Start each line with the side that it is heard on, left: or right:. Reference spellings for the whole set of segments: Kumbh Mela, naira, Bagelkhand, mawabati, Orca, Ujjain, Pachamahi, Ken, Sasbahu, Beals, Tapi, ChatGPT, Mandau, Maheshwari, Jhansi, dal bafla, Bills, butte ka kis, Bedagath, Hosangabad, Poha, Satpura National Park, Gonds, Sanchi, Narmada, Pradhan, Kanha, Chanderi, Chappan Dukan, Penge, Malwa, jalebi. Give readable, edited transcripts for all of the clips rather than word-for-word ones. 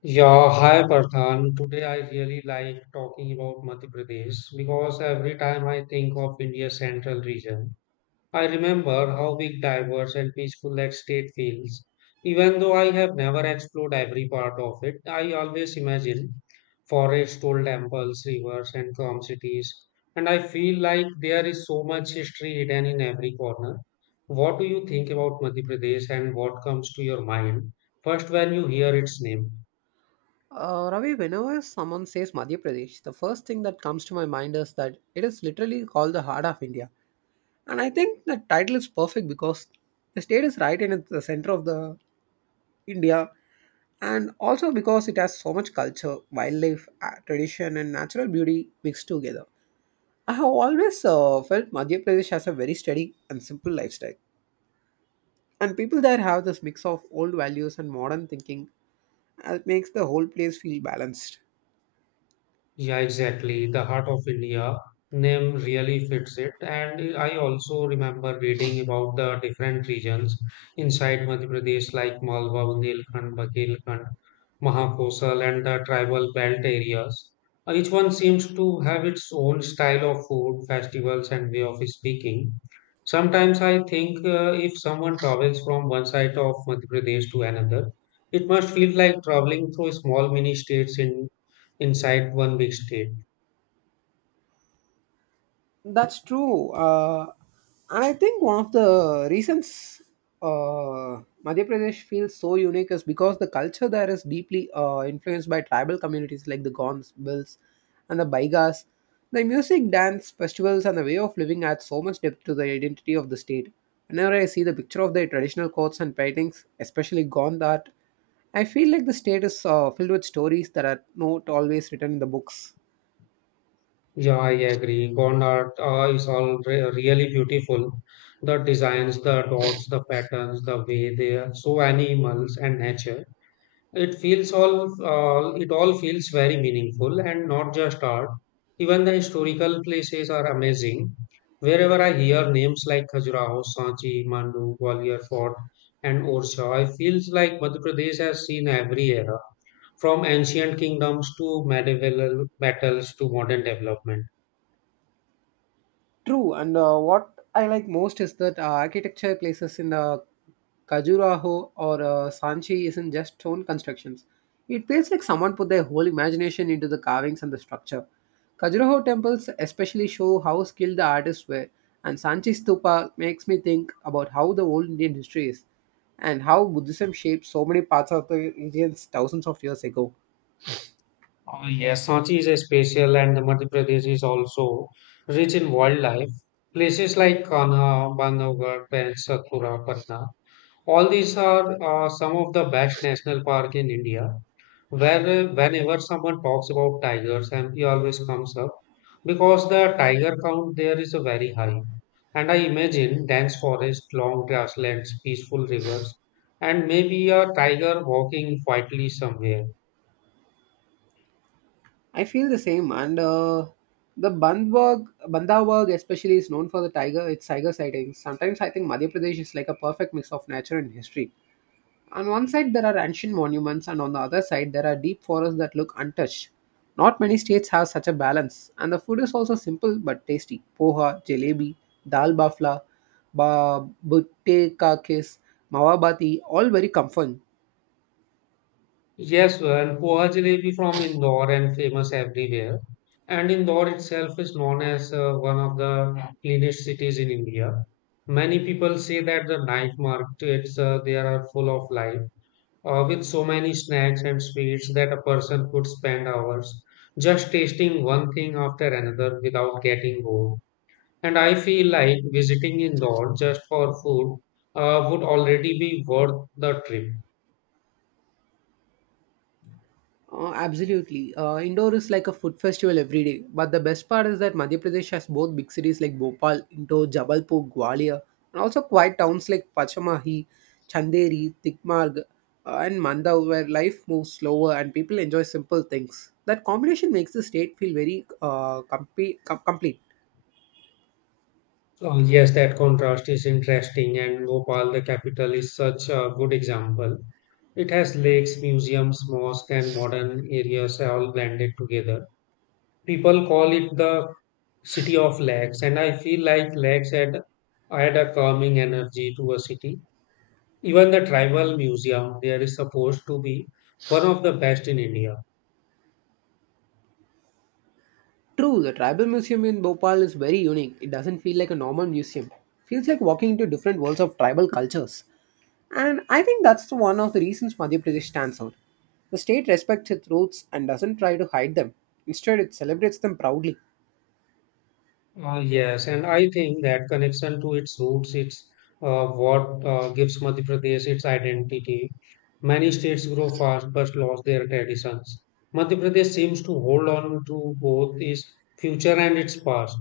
left: Yeah, hi Pradhan. Today I really like talking about Madhya Pradesh because every time I think of India's central region, I remember how big, diverse, and peaceful that state feels. Even though I have never explored every part of it, I always imagine forests, old temples, rivers, and calm cities. And I feel like there is so much history hidden in every corner. What do you think about Madhya Pradesh and what comes to your mind first when you hear its name?
right: Ravi, whenever someone says Madhya Pradesh, the first thing that comes to my mind is that it is literally called the heart of India. And I think the title is perfect because the state is right in the center of the India and also because it has so much culture, wildlife, tradition and natural beauty mixed together. I have always felt Madhya Pradesh has a very steady and simple lifestyle. And people there have this mix of old values and modern thinking that makes the whole place feel balanced.
left: Yeah, exactly. The Heart of India name really fits it. And I also remember reading about the different regions inside Madhya Pradesh, like Malwa, Bundelkhand, Bagelkhand, Mahakosal, and the tribal belt areas. Each one seems to have its own style of food, festivals, and way of speaking. Sometimes I think if someone travels from one side of Madhya Pradesh to another, it must feel like traveling through small mini states in inside one big state.
right: That's true. And I think one of the reasons Madhya Pradesh feels so unique is because the culture there is deeply influenced by tribal communities like the Gonds, Bills, and the Baigas. The music, dance, festivals, and the way of living add so much depth to the identity of the state. Whenever I see the picture of their traditional coats and paintings, especially Gond art, I feel like the state is filled with stories that are not always written in the books.
left: Yeah, I agree. Gondar is all really beautiful. The designs, the dots, the patterns, the way they are so animals and nature. It feels all, it all feels very meaningful and not just art. Even the historical places are amazing. Wherever I hear names like Khajuraho, Sanchi, Mandu, Gwalior Fort, and Orcha, I feels like Madhya Pradesh has seen every era. From ancient kingdoms to medieval battles to modern development.
right: True, and what I like most is that architecture places in Khajuraho or Sanchi isn't just stone constructions. It feels like someone put their whole imagination into the carvings and the structure. Khajuraho temples especially show how skilled the artists were, and Sanchi stupa makes me think about how the old Indian history is and how Buddhism shaped so many parts of the Indians thousands of years ago.
left: Oh, yes. Sanchi is a special and the Madhya Pradesh is also rich in wildlife. Places like Kanha, Bandhavgarh, and Satpura, Patna. All these are some of the best national park in India. Whenever someone talks about tigers, MP always comes up because the tiger count there is a very high. And I imagine dense forest, long grasslands, peaceful rivers, and maybe a tiger walking quietly somewhere.
right: I feel the same. And the Bandhavgarh especially is known for the tiger, its tiger sightings. Sometimes I think Madhya Pradesh is like a perfect mix of nature and history. On one side, there are ancient monuments, and on the other side, there are deep forests that look untouched. Not many states have such a balance, and the food is also simple but tasty. Poha, jalebi, dal bafla, butte ka kis, mawabati, all very comforting.
left: Yes, and poha jalebi from Indore and famous everywhere. And Indore itself is known as one of the cleanest cities in India. Many people say that the night markets there are full of life with so many snacks and sweets that a person could spend hours just tasting one thing after another without getting bored. And I feel like visiting Indore just for food would already be worth the trip.
right: Absolutely. Indore is like a food festival every day. But the best part is that Madhya Pradesh has both big cities like Bhopal, Indore, Jabalpur, Gwalior, and also quiet towns like Pachamahi, Chanderi, Tikmarg, and Mandau, where life moves slower and people enjoy simple things. That combination makes the state feel very complete.
left: Oh, yes, that contrast is interesting, and Bhopal, the capital, is such a good example. It has lakes, museums, mosques, and modern areas all blended together. People call it the City of Lakes, and I feel like Lakes add a calming energy to a city. Even the tribal museum there is supposed to be one of the best in India.
right: True, the tribal museum in Bhopal is very unique. It doesn't feel like a normal museum. Feels like walking into different worlds of tribal cultures. And I think that's the one of the reasons Madhya Pradesh stands out. The state respects its roots and doesn't try to hide them. Instead, it celebrates them proudly.
left: Yes, and I think that connection to its roots, it's what gives Madhya Pradesh its identity. Many states grow fast but lost their traditions. Madhya Pradesh seems to hold on to both its future and its past.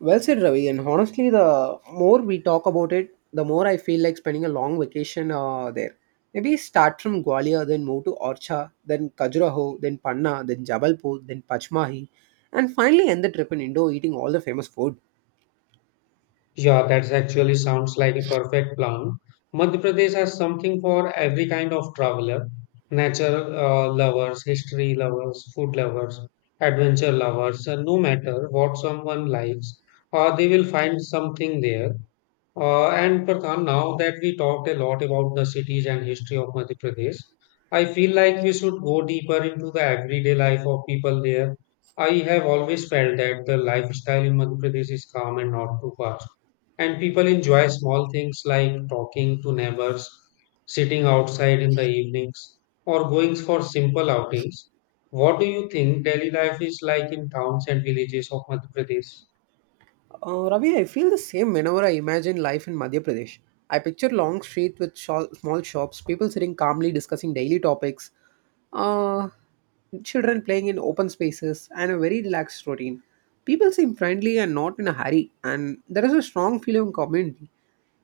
right: Well said, Ravi. And honestly, the more we talk about it, the more I feel like spending a long vacation there. Maybe start from Gwalior, then move to Orcha, then Khajuraho, then Panna, then Jabalpur, then Pachmahi, and finally end the trip in Indo eating all the famous food.
left: Yeah, that actually sounds like a perfect plan. Madhya Pradesh has something for every kind of traveler, nature lovers, history lovers, food lovers, adventure lovers. No matter what someone likes, they will find something there. And Pradhan, now that we talked a lot about the cities and history of Madhya Pradesh, I feel like we should go deeper into the everyday life of people there. I have always felt that the lifestyle in Madhya Pradesh is calm and not too fast and people enjoy small things like talking to neighbors, sitting outside in the evenings, or going for simple outings. What do you think daily life is like in towns and villages of Madhya Pradesh?
right: Ravi, I feel the same whenever I imagine life in Madhya Pradesh. I picture long streets with small shops, people sitting calmly discussing daily topics, uh, children playing in open spaces, and a very relaxed routine. People seem friendly and not in a hurry, and there is a strong feeling of community.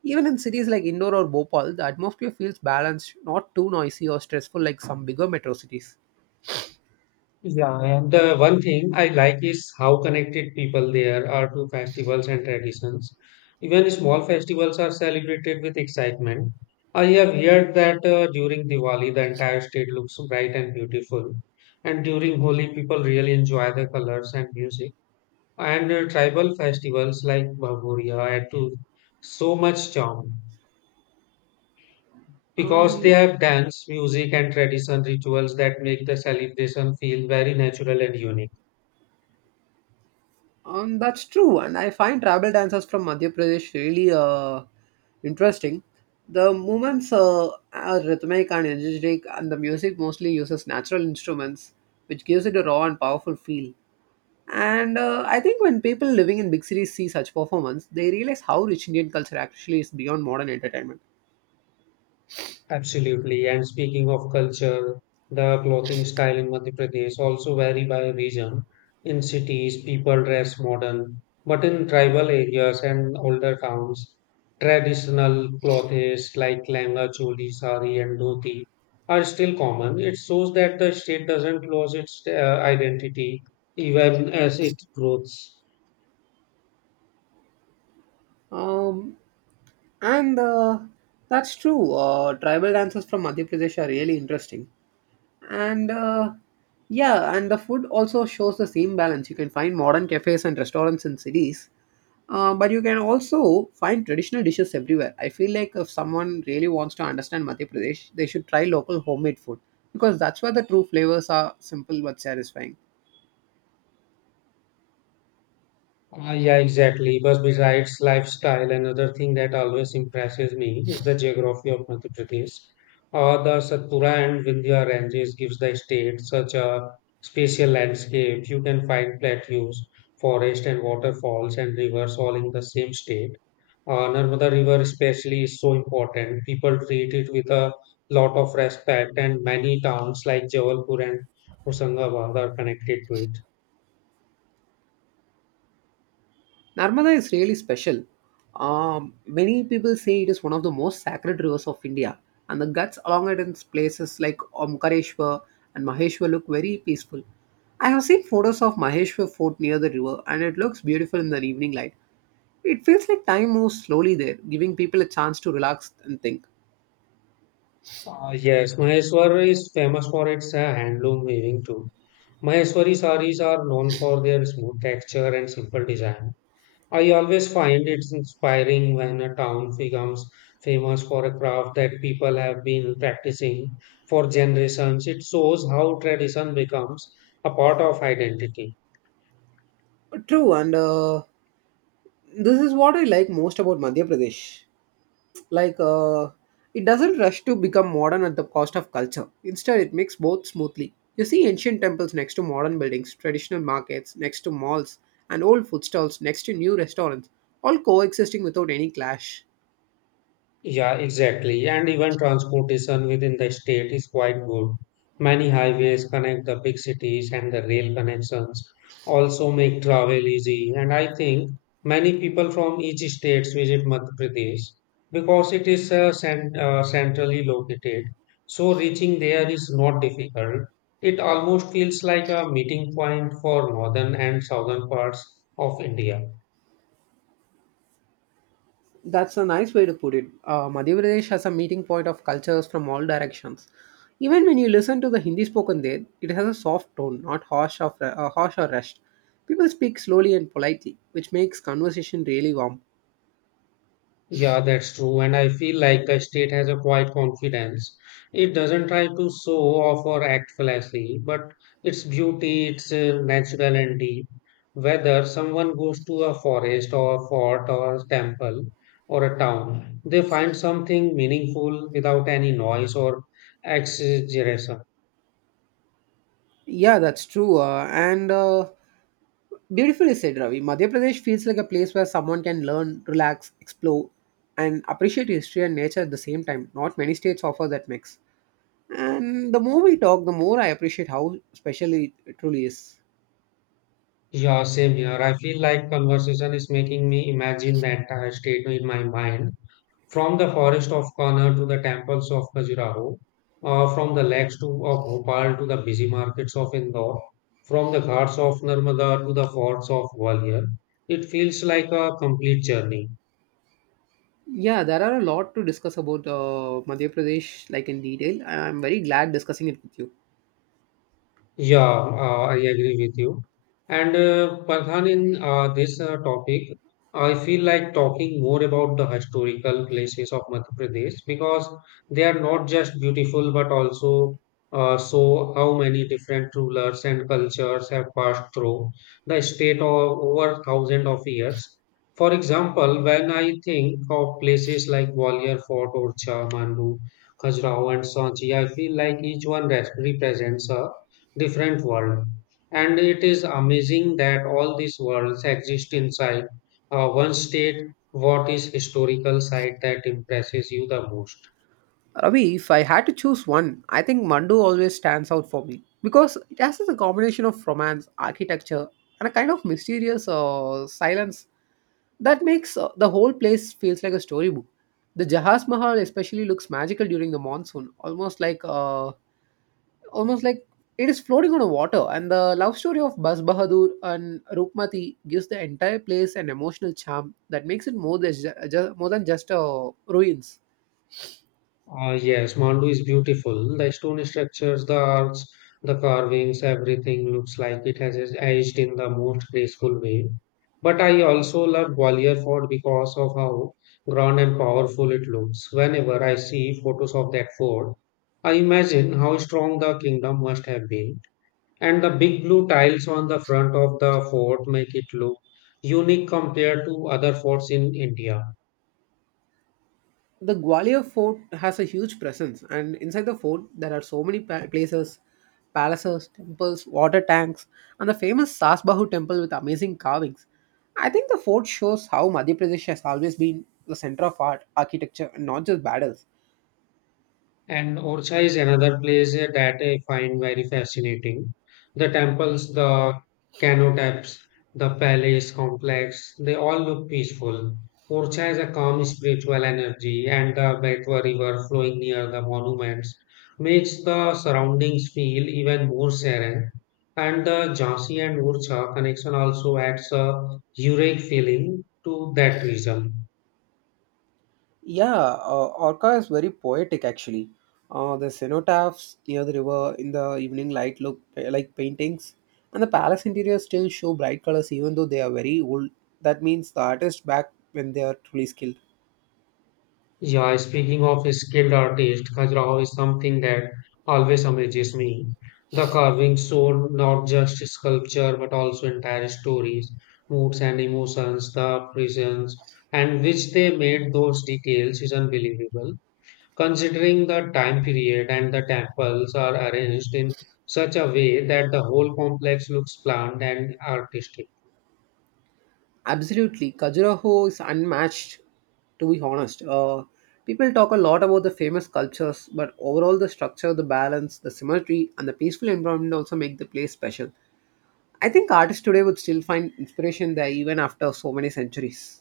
right: Even in cities like Indore or Bhopal, the atmosphere feels balanced, not too noisy or stressful like some bigger metro cities.
left: Yeah, and the one thing I like is how connected people there are to festivals and traditions. Even small festivals are celebrated with excitement. I have heard that during Diwali, the entire state looks bright and beautiful. And during Holi, people really enjoy the colors and music. And tribal festivals like Bhagoriya add to so much charm because they
right: Um,
left: have dance, music, and tradition rituals that make the celebration feel very natural and unique.
right: That's true, and I find tribal dancers from Madhya Pradesh really interesting. The movements are rhythmic and energetic, and the music mostly uses natural instruments, which gives it a raw and powerful feel. And I think when people living in big cities see such performance, they realize how rich Indian culture actually is beyond modern entertainment.
left: Absolutely. And speaking of culture, the clothing style in Madhya Pradesh also vary by region. In cities, people dress modern, but in tribal areas and older towns, traditional clothes like langa, choli, sari, and dhoti are still common. It shows that the state doesn't lose its identity even as it grows.
right: Um, and That's true. Tribal dances from Madhya Pradesh are really interesting. and uh, yeah and the food also shows the same balance. You can find modern cafes and restaurants in cities but you can also find traditional dishes everywhere. I feel like if someone really wants to understand Madhya Pradesh, they should try local homemade food, because that's where the true flavors are, simple but satisfying.
left: Ah, yeah, exactly. But besides lifestyle, another thing that always impresses me is the geography of Madhya Pradesh. The Satpura and Vindhya ranges gives the state such a spatial landscape. You can find plateaus, forest and waterfalls and rivers all in the same state. Narmada River especially is so important. People treat it with a lot of respect and many towns like Jabalpur and Hosangabad are connected to it.
right: Narmada is really special. Many people say it is one of the most sacred rivers of India, and the guts along it in places like Omkareshwar and Maheshwar look very peaceful. I have seen photos of Maheshwar Fort near the river, and it looks beautiful in the evening light. It feels like time moves slowly there, giving people a chance to relax and think.
left: Yes, Maheshwar is famous for its handloom weaving too. Maheshwari saris are known for their smooth texture and simple design. I always find it's inspiring when a town becomes famous for a craft that people have been practicing for generations. It shows how tradition becomes a part of identity.
right: True, and this is what I like most about Madhya Pradesh. Like, uh, it doesn't rush to become modern at the cost of culture. Instead, it makes both smoothly. You see ancient temples next to modern buildings, traditional markets next to malls, and old food stalls next to new restaurants, all coexisting without any clash.
left: Yeah, exactly. And even transportation within the state is quite good. Many highways connect the big cities and the rail connections also make travel easy. And I think many people from each state visit Madhya Pradesh because it is centrally located. So reaching there is not difficult. It almost feels like a meeting point for northern and southern parts of India.
right: That's a nice way to put it. Madhya Pradesh has a meeting point of cultures from all directions. Even when you listen to the Hindi spoken there, it has a soft tone, not harsh, harsh or rushed. People speak slowly and politely, which makes conversation really warm.
left: Yeah, that's true. And I feel like the state has a quiet confidence. It doesn't try to show off or act flashy, but its beauty, it's natural and deep. Whether someone goes to a forest or a fort or a temple or a town, they find something meaningful without any noise or exaggeration.
right: Yeah, that's true. And Beautifully said, Ravi. Madhya Pradesh feels like a place where someone can learn, relax, explore, and appreciate history and nature at the same time. Not many states offer that mix. And the more we talk, the more I appreciate how special it truly is.
left: Yeah, same here. I feel like conversation is making me imagine the entire state in my mind. From the forest of Kannur to the temples of Khajuraho, from the lakes of Bhopal to the busy markets of Indore, from the ghats of Narmada to the forts of Gwalior, it feels like a complete journey.
right: Yeah, there are a lot to discuss about Madhya Pradesh, like in detail. I'm very glad discussing it with you.
left: Yeah, I agree with you. And Pradhan, in this topic, I feel like talking more about the historical places of Madhya Pradesh because they are not just beautiful but also show how many different rulers and cultures have passed through the state of over thousands of years. For example, when I think of places like Gwalior Fort, Orcha, Mandu, Khajuraho, and Sanchi, I feel like each one represents a different world. And it is amazing that all these worlds exist inside one state. What is historical site that impresses you the most?
right: Ravi, if I had to choose one, I think Mandu always stands out for me because it has a combination of romance, architecture, and a kind of mysterious silence that makes the whole place feels like a storybook. The Jahas Mahal especially looks magical during the monsoon, almost like it is floating on the water. And the love story of Bas Bahadur and Rukmati gives the entire place an emotional charm that makes it more than more than just ruins.
left: Yes, Mandu is beautiful. The stone structures, the arcs, the carvings, everything looks like it has aged in the most graceful way. But I also love Gwalior Fort because of how grand and powerful it looks. Whenever I see photos of that fort, I imagine how strong the kingdom must have been. And the big blue tiles on the front of the fort make it look unique compared to other forts in India.
right: The Gwalior fort has a huge presence, and inside the fort there are so many places, palaces, temples, water tanks, and the famous Sasbahu temple with amazing carvings. I think the fort shows how Madhya Pradesh has always been the center of art, architecture, and not just battles.
left: And Orcha is another place that I find very fascinating. The temples, the canotaps, the palace complex, they all look peaceful. Orcha has a calm spiritual energy, and the Betwa River flowing near the monuments makes the surroundings feel even more serene. And the Jhansi and Orcha connection also adds a unique feeling to that region.
right: Yeah, Orca is very poetic actually. The cenotaphs near the river in the evening light look like paintings, and the palace interiors still show bright colors even though they are very old. That means the artist back when they are truly skilled.
left: Yeah, speaking of skilled artist, Khajuraho is something that always amazes me. The carvings show not just sculpture but also entire stories, moods, and emotions, the presence and which they made those details is unbelievable. Considering the time period and the temples are arranged in such a way that the whole complex looks planned and artistic.
right: Absolutely, Khajuraho is unmatched. To be honest, people talk a lot about the famous sculptures, but overall the structure, the balance, the symmetry, and the peaceful environment also make the place special. I think artists today would still find inspiration there even after so many centuries.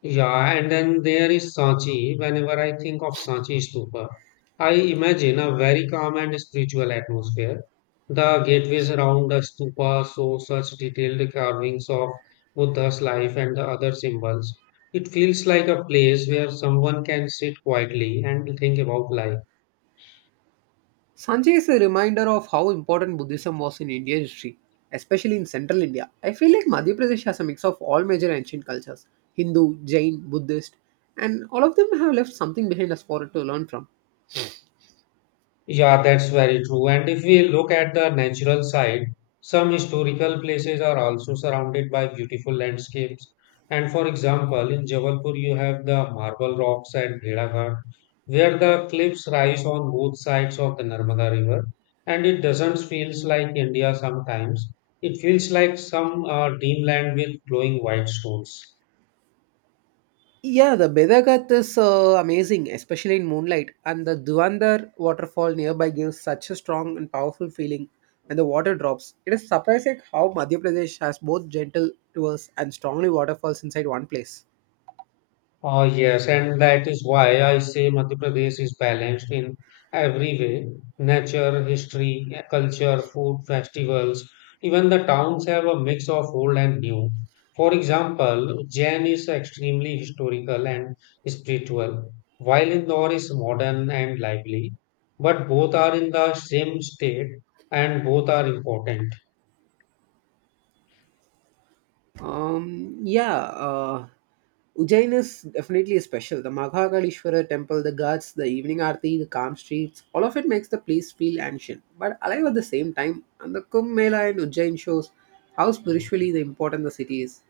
left: Yeah, and then there is Sanchi. Whenever I think of Sanchi Stupa, I imagine a very calm and spiritual atmosphere. The gateways around the stupa show such detailed carvings of Buddha's life and the other symbols. It feels like a place where someone can sit quietly and think about life.
right: Sanjay is a reminder of how important Buddhism was in Indian history, especially in central India. I feel like Madhya Pradesh has a mix of all major ancient cultures, Hindu, Jain, Buddhist, and all of them have left something behind us for it to learn from.
left: Yeah, that's very true. And if we look at the natural side, some historical places are also surrounded by beautiful landscapes. And for example, in Jabalpur, you have the marble rocks at Bhedaghat, where the cliffs rise on both sides of the Narmada River. And it doesn't feels like India sometimes. It feels like some dreamland with glowing white stones.
right: Yeah, the Bedagath is amazing, especially in moonlight, and the Duandar waterfall nearby gives such a strong and powerful feeling when the water drops. It is surprising how Madhya Pradesh has both gentle rivers and strongly waterfalls inside one place.
left: Oh, yes, and that is why I say Madhya Pradesh is balanced in every way. Nature, history, culture, food, festivals. Even the towns have a mix of old and new. For example, Jain is extremely historical and spiritual, while Indore is modern and lively. But both are in the same state and both are important.
right: Um, yeah, uh, Ujjain is definitely special. The Maghagalishwara temple, the ghats, the evening aarti, the calm streets, all of it makes the place feel ancient, but alive at the same time. And the Kumbh Mela in Ujjain shows how spiritually the important the city is.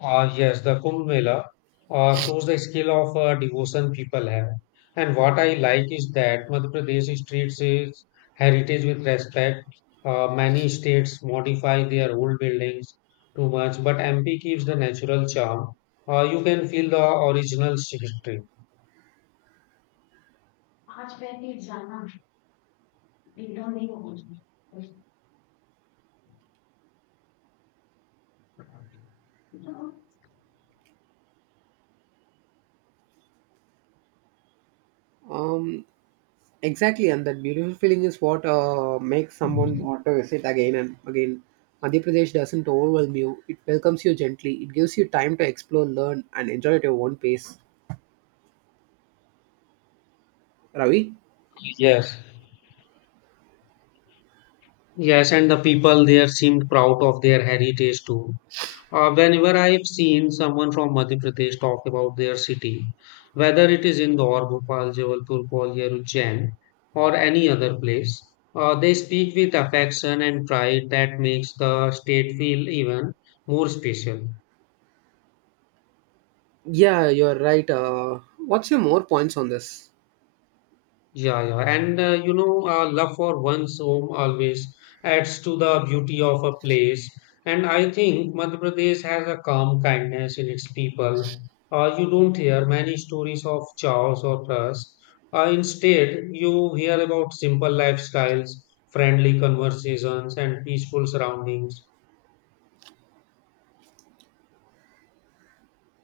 left: Ah, yes, the Kumbh Mela shows the skill of devotion people have. And what I like is that Madhya Pradesh treats its heritage with respect. Many states modify their old buildings too much, but MP keeps the natural charm. You can feel the original history.
right: Um, exactly, and that beautiful feeling is what makes someone want to visit again and again. Madhya Pradesh doesn't overwhelm you; it welcomes you gently. It gives you time to explore, learn, and enjoy at your own pace. Ravi.
left: Yes, yes, and the people there seemed proud of their heritage too. Whenever I've seen someone from Madhya Pradesh talk about their city, whether it is Indore, Bhopal, Jabalpur, Gwalior, Ujjain, or any other place, they speak with affection and pride that makes the state feel even more special.
right: Yeah, you're right. What's your more points on this?
left: Yeah, yeah, and love for one's home always adds to the beauty of a place. And I think Madhya Pradesh has a calm kindness in its people. You don't hear many stories of chaos or trust. Instead, you hear about simple lifestyles, friendly conversations, and peaceful surroundings.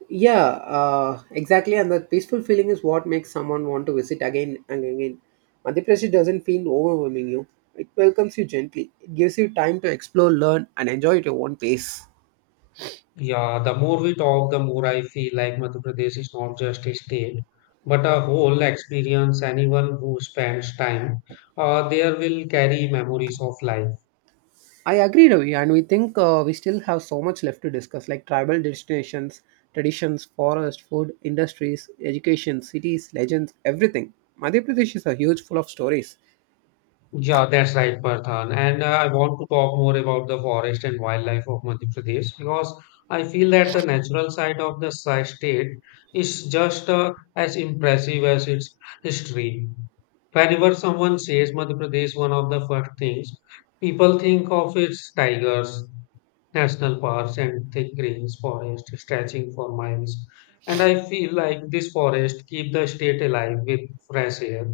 right: Yeah, exactly. And that peaceful feeling is what makes someone want to visit again and again. Madhya Pradesh doesn't feel overwhelming you. It welcomes you gently. It gives you time to explore, learn, and enjoy at your own pace.
left: Yeah, the more we talk, the more I feel like Madhya Pradesh is not just a state, but a whole experience. Anyone who spends time there will carry memories of life.
right: I agree, Ravi, and we think we still have so much left to discuss, like tribal destinations, traditions, forest, food, industries, education, cities, legends, everything. Madhya Pradesh is a huge full of stories.
left: Yeah, that's right, Parthan. And I want to talk more about the forest and wildlife of Madhya Pradesh because I feel that the natural side of the state is just as impressive as its history. Whenever someone says Madhya Pradesh, one of the first things people think of is tigers, national parks, and thick greens forest stretching for miles, and I feel like this forest keep the state alive with fresh air,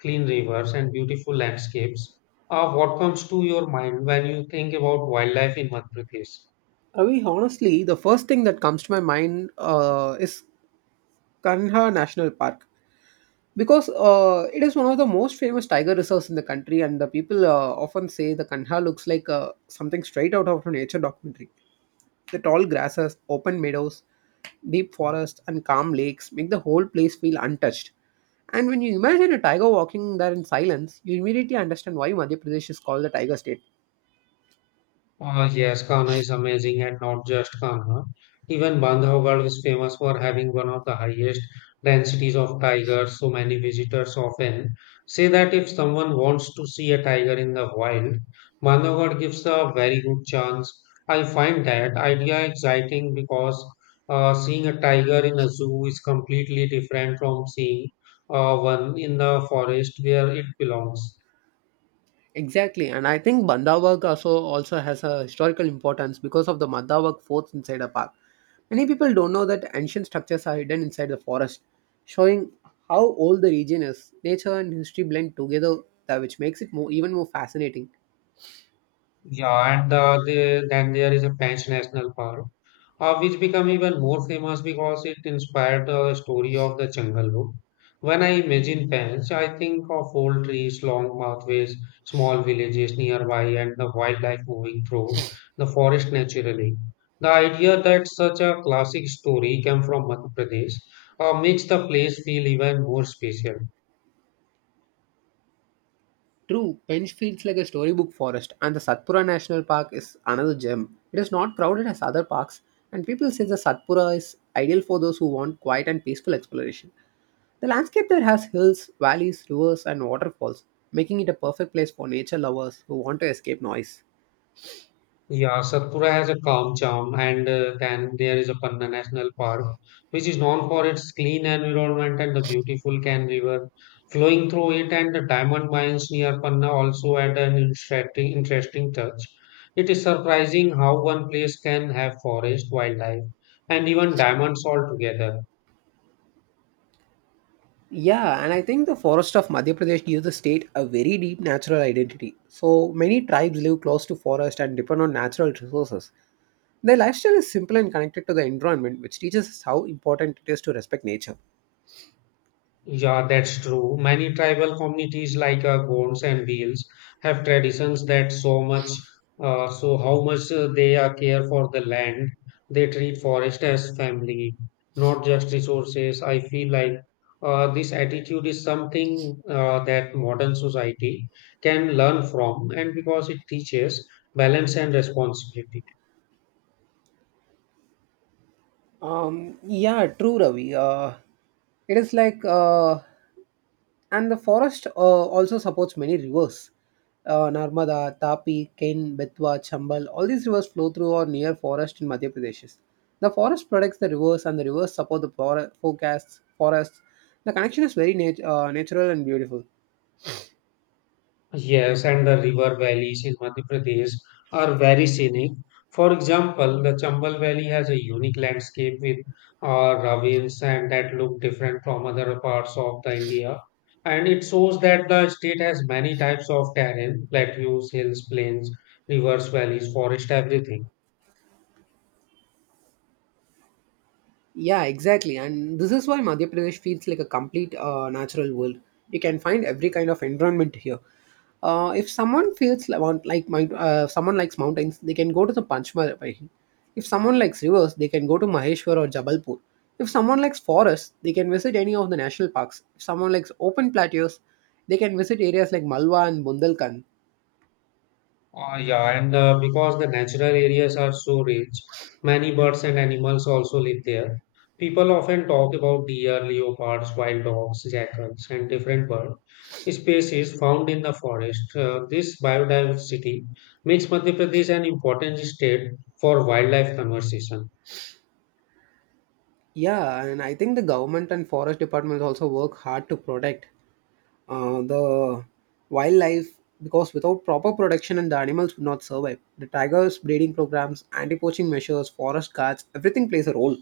left: clean rivers, and beautiful landscapes. What comes to your mind when you think about wildlife in Madhya Pradesh?
right: Ravi, honestly, the first thing that comes to my mind is Kanha National Park because it is one of the most famous tiger reserves in the country, and the people often say the Kanha looks like something straight out of a nature documentary. The tall grasses, open meadows, deep forests, and calm lakes make the whole place feel untouched. And when you imagine a tiger walking there in silence, you immediately understand why Madhya Pradesh is called the Tiger State.
left: Oh yes, Kanha is amazing, and not just Kanha. Even Bandhavgarh is famous for having one of the highest densities of tigers, so many visitors often say that if someone wants to see a tiger in the wild, Bandhavgarh gives a very good chance. I find that idea exciting because seeing a tiger in a zoo is completely different from seeing one in the forest where it belongs.
right: Exactly, and I think Bandhavgarh also has a historical importance because of the Bandhavgarh forts inside the park. Many people don't know that ancient structures are hidden inside the forest, showing how old the region is. Nature and history blend together, that which makes it more even more fascinating.
left: Yeah, and then there is a French national park, which became even more famous because it inspired the story of the Jungle Book. When I imagine France, I think of old trees, long pathways, small villages nearby, and the wildlife moving through the forest naturally. The idea that such a classic story came from Madhya Pradesh makes the place feel even more special.
right: True, Penge feels like a storybook forest, and the Satpura National Park is another gem. It is not crowded as other parks, and people say the Satpura is ideal for those who want quiet and peaceful exploration. The landscape there has hills, valleys, rivers, and waterfalls, making it a perfect place for nature lovers who want to escape noise.
left: Yeah, Satpura has a calm charm, and then there is a Panna National Park, which is known for its clean environment and the beautiful Can River flowing through it, and the diamond mines near Panna also add an interesting touch. It is surprising how one place can have forest, wildlife, and even diamonds all together.
right: Yeah, and I think the forest of Madhya Pradesh gives the state a very deep natural identity. So many tribes live close to forest and depend on natural resources. Their lifestyle is simple and connected to the environment, which teaches us how important it is to respect nature.
left: Yeah, that's true. Many tribal communities like Gonds and Beals have traditions that so much, so how much they care for the land. They treat forest as family, not just resources. I feel like this attitude is something that modern society can learn from, and because it teaches balance and responsibility.
right: Yeah, true, Ravi. It is like, uh, and the forest also supports many rivers. Narmada, Tapi, Ken, Betwa, Chambal, all these rivers flow through or near forest in Madhya Pradesh. The forest protects the rivers and the rivers support the forests. The connection is very natural and beautiful.
left: Yes, and the river valleys in Madhya Pradesh are very scenic. For example, the Chambal Valley has a unique landscape with ravines and that look different from other parts of the India. And it shows that the state has many types of terrain, plateaus, hills, plains, rivers, valleys, forest, everything.
right: Yeah, exactly. And this is why Madhya Pradesh feels like a complete natural world. You can find every kind of environment here. If someone feels like, want- like mount- someone likes mountains, they can go to the Panchmarahi. If someone likes rivers, they can go to Maheshwar or Jabalpur. If someone likes forests, they can visit any of the national parks. If someone likes open plateaus, they can visit areas like Malwa and Bundelkhand.
left: Oh, yeah, and because the natural areas are so rich, many birds and animals also live there. People often talk about deer, leopards, wild dogs, jackals, and different bird species found in the forest. This biodiversity makes Madhya Pradesh an important state for wildlife conservation.
right: Yeah, and I think the government and forest departments also work hard to protect the wildlife because without proper protection and the animals would not survive. The tigers, breeding programs, anti-poaching measures, forest guards, everything plays a role.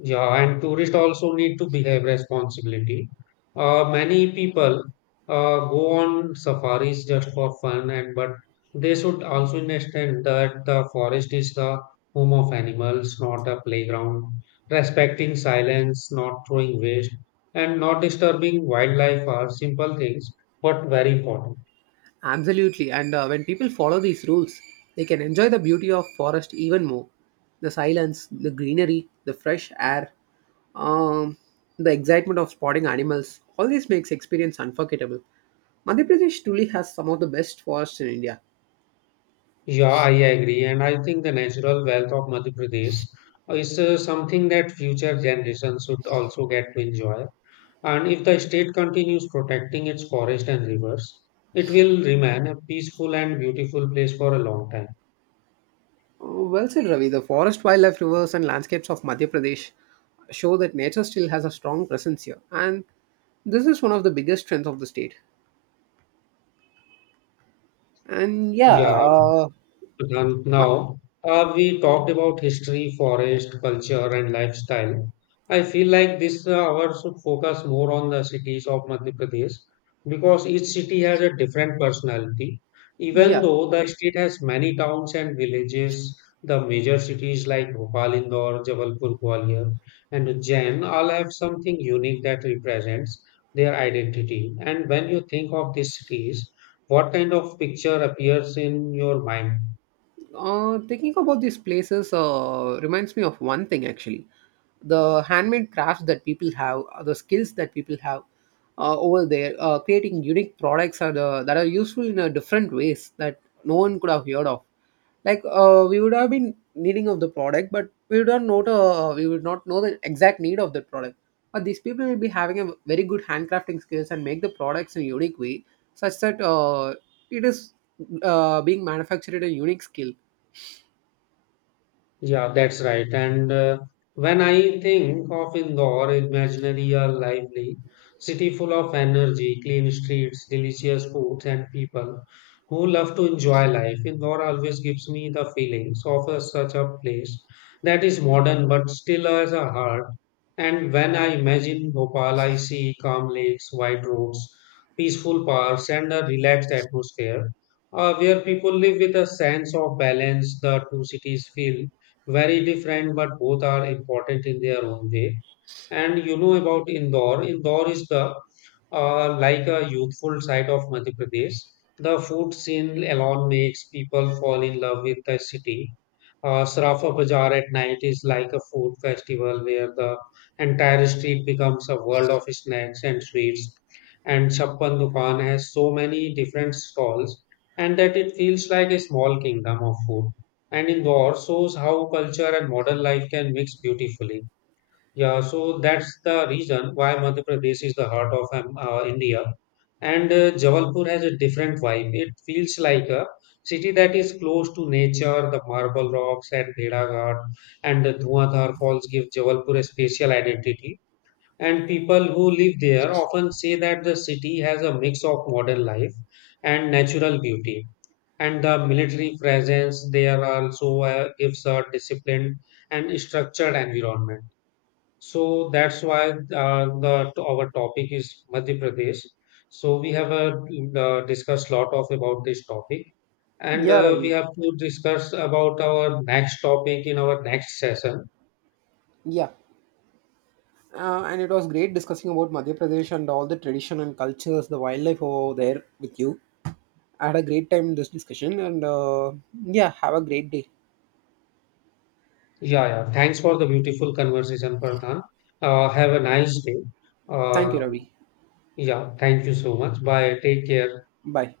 left: Yeah, and tourists also need to behave responsibility. Many people go on safaris just for fun, and but they should also understand that the forest is the home of animals, not a playground. Respecting silence, not throwing waste, and not disturbing wildlife are simple things, but very important.
right: Absolutely, and when people follow these rules, they can enjoy the beauty of forest even more. The silence, the greenery, the fresh air, um, the excitement of spotting animals, all this makes experience unforgettable. Madhya Pradesh truly has some of the best forests in India.
left: Yeah, I agree, and I think the natural wealth of Madhya Pradesh is something that future generations should also get to enjoy. And if the state continues protecting its forest and rivers, it will remain a peaceful and beautiful place for a long time.
right: Oh, well said, Ravi. The forest, wildlife, rivers, and landscapes of Madhya Pradesh show that nature still has a strong presence here. And this is one of the biggest strengths of the state. And yeah,
left: Yeah.
right: uh, ma-
left: Now, we talked about history, forest, culture, and lifestyle. I feel like this hour should focus more on the cities of Madhya Pradesh because each city has a different personality. Even
right: yeah.
left: though the state has many towns and villages, the major cities like Bhopal, Indore, Jabalpur, Gwalior, and Ujjain all have something unique that represents their identity. And when you think of these cities, what kind of picture appears in your mind?
right: Thinking about these places reminds me of one thing actually, the handmade crafts that people have, the skills that people have over there, creating unique products are the, that are useful in a different ways that no one could have heard of. Like we would have been needing of the product, but we would not know the, we would not know the exact need of that product. But these people will be having a very good handcrafting skills and make the products in a unique way, such that it is being manufactured at a unique skill.
left: Yeah, that's right. And when I think of Indore, it imaginary a lively city full of energy, clean streets, delicious foods, and people who love to enjoy life. Indore always gives me the feelings of a, such a place that is modern but still has a heart. And when I imagine Bhopal, I see calm lakes, wide roads, peaceful parks, and a relaxed atmosphere where people live with a sense of balance. The two cities feel very different, but both are important in their own way. And you know about Indore. Indore is the like a youthful side of Madhya Pradesh. The food scene alone makes people fall in love with the city. Sarafa Bazaar at night is like a food festival where the entire street becomes a world of snacks and sweets. And Chappan Dukan has so many different stalls, and that it feels like a small kingdom of food. And Indore shows how culture and modern life can mix beautifully. Yeah, so that's the reason why Madhya Pradesh is the heart of India. And Jabalpur has a different vibe. It feels like a city that is close to nature, the marble rocks at Bheda Ghat and the Dhuandhar Falls give Jabalpur a special identity. And people who live there often say that the city has a mix of modern life and natural beauty. And the military presence there also gives a disciplined and structured environment. So that's why the our topic is Madhya Pradesh. So we have discussed lot of about this topic, and
right: Yeah,
left: we
right: Ravi.
left: have to discuss about our next topic in our next session.
right: Yeah, and it was great discussing about Madhya Pradesh and all the tradition and cultures, the wildlife over there with you. I had a great time in this discussion, and yeah, have a great day.
left: Yeah, yeah. Thanks for the beautiful conversation, Pradhan. Have a nice day.
right: Thank you,
left: Uh,
right: Ravi.
left: yeah. Thank you so much. Bye. Take care.
right: Bye.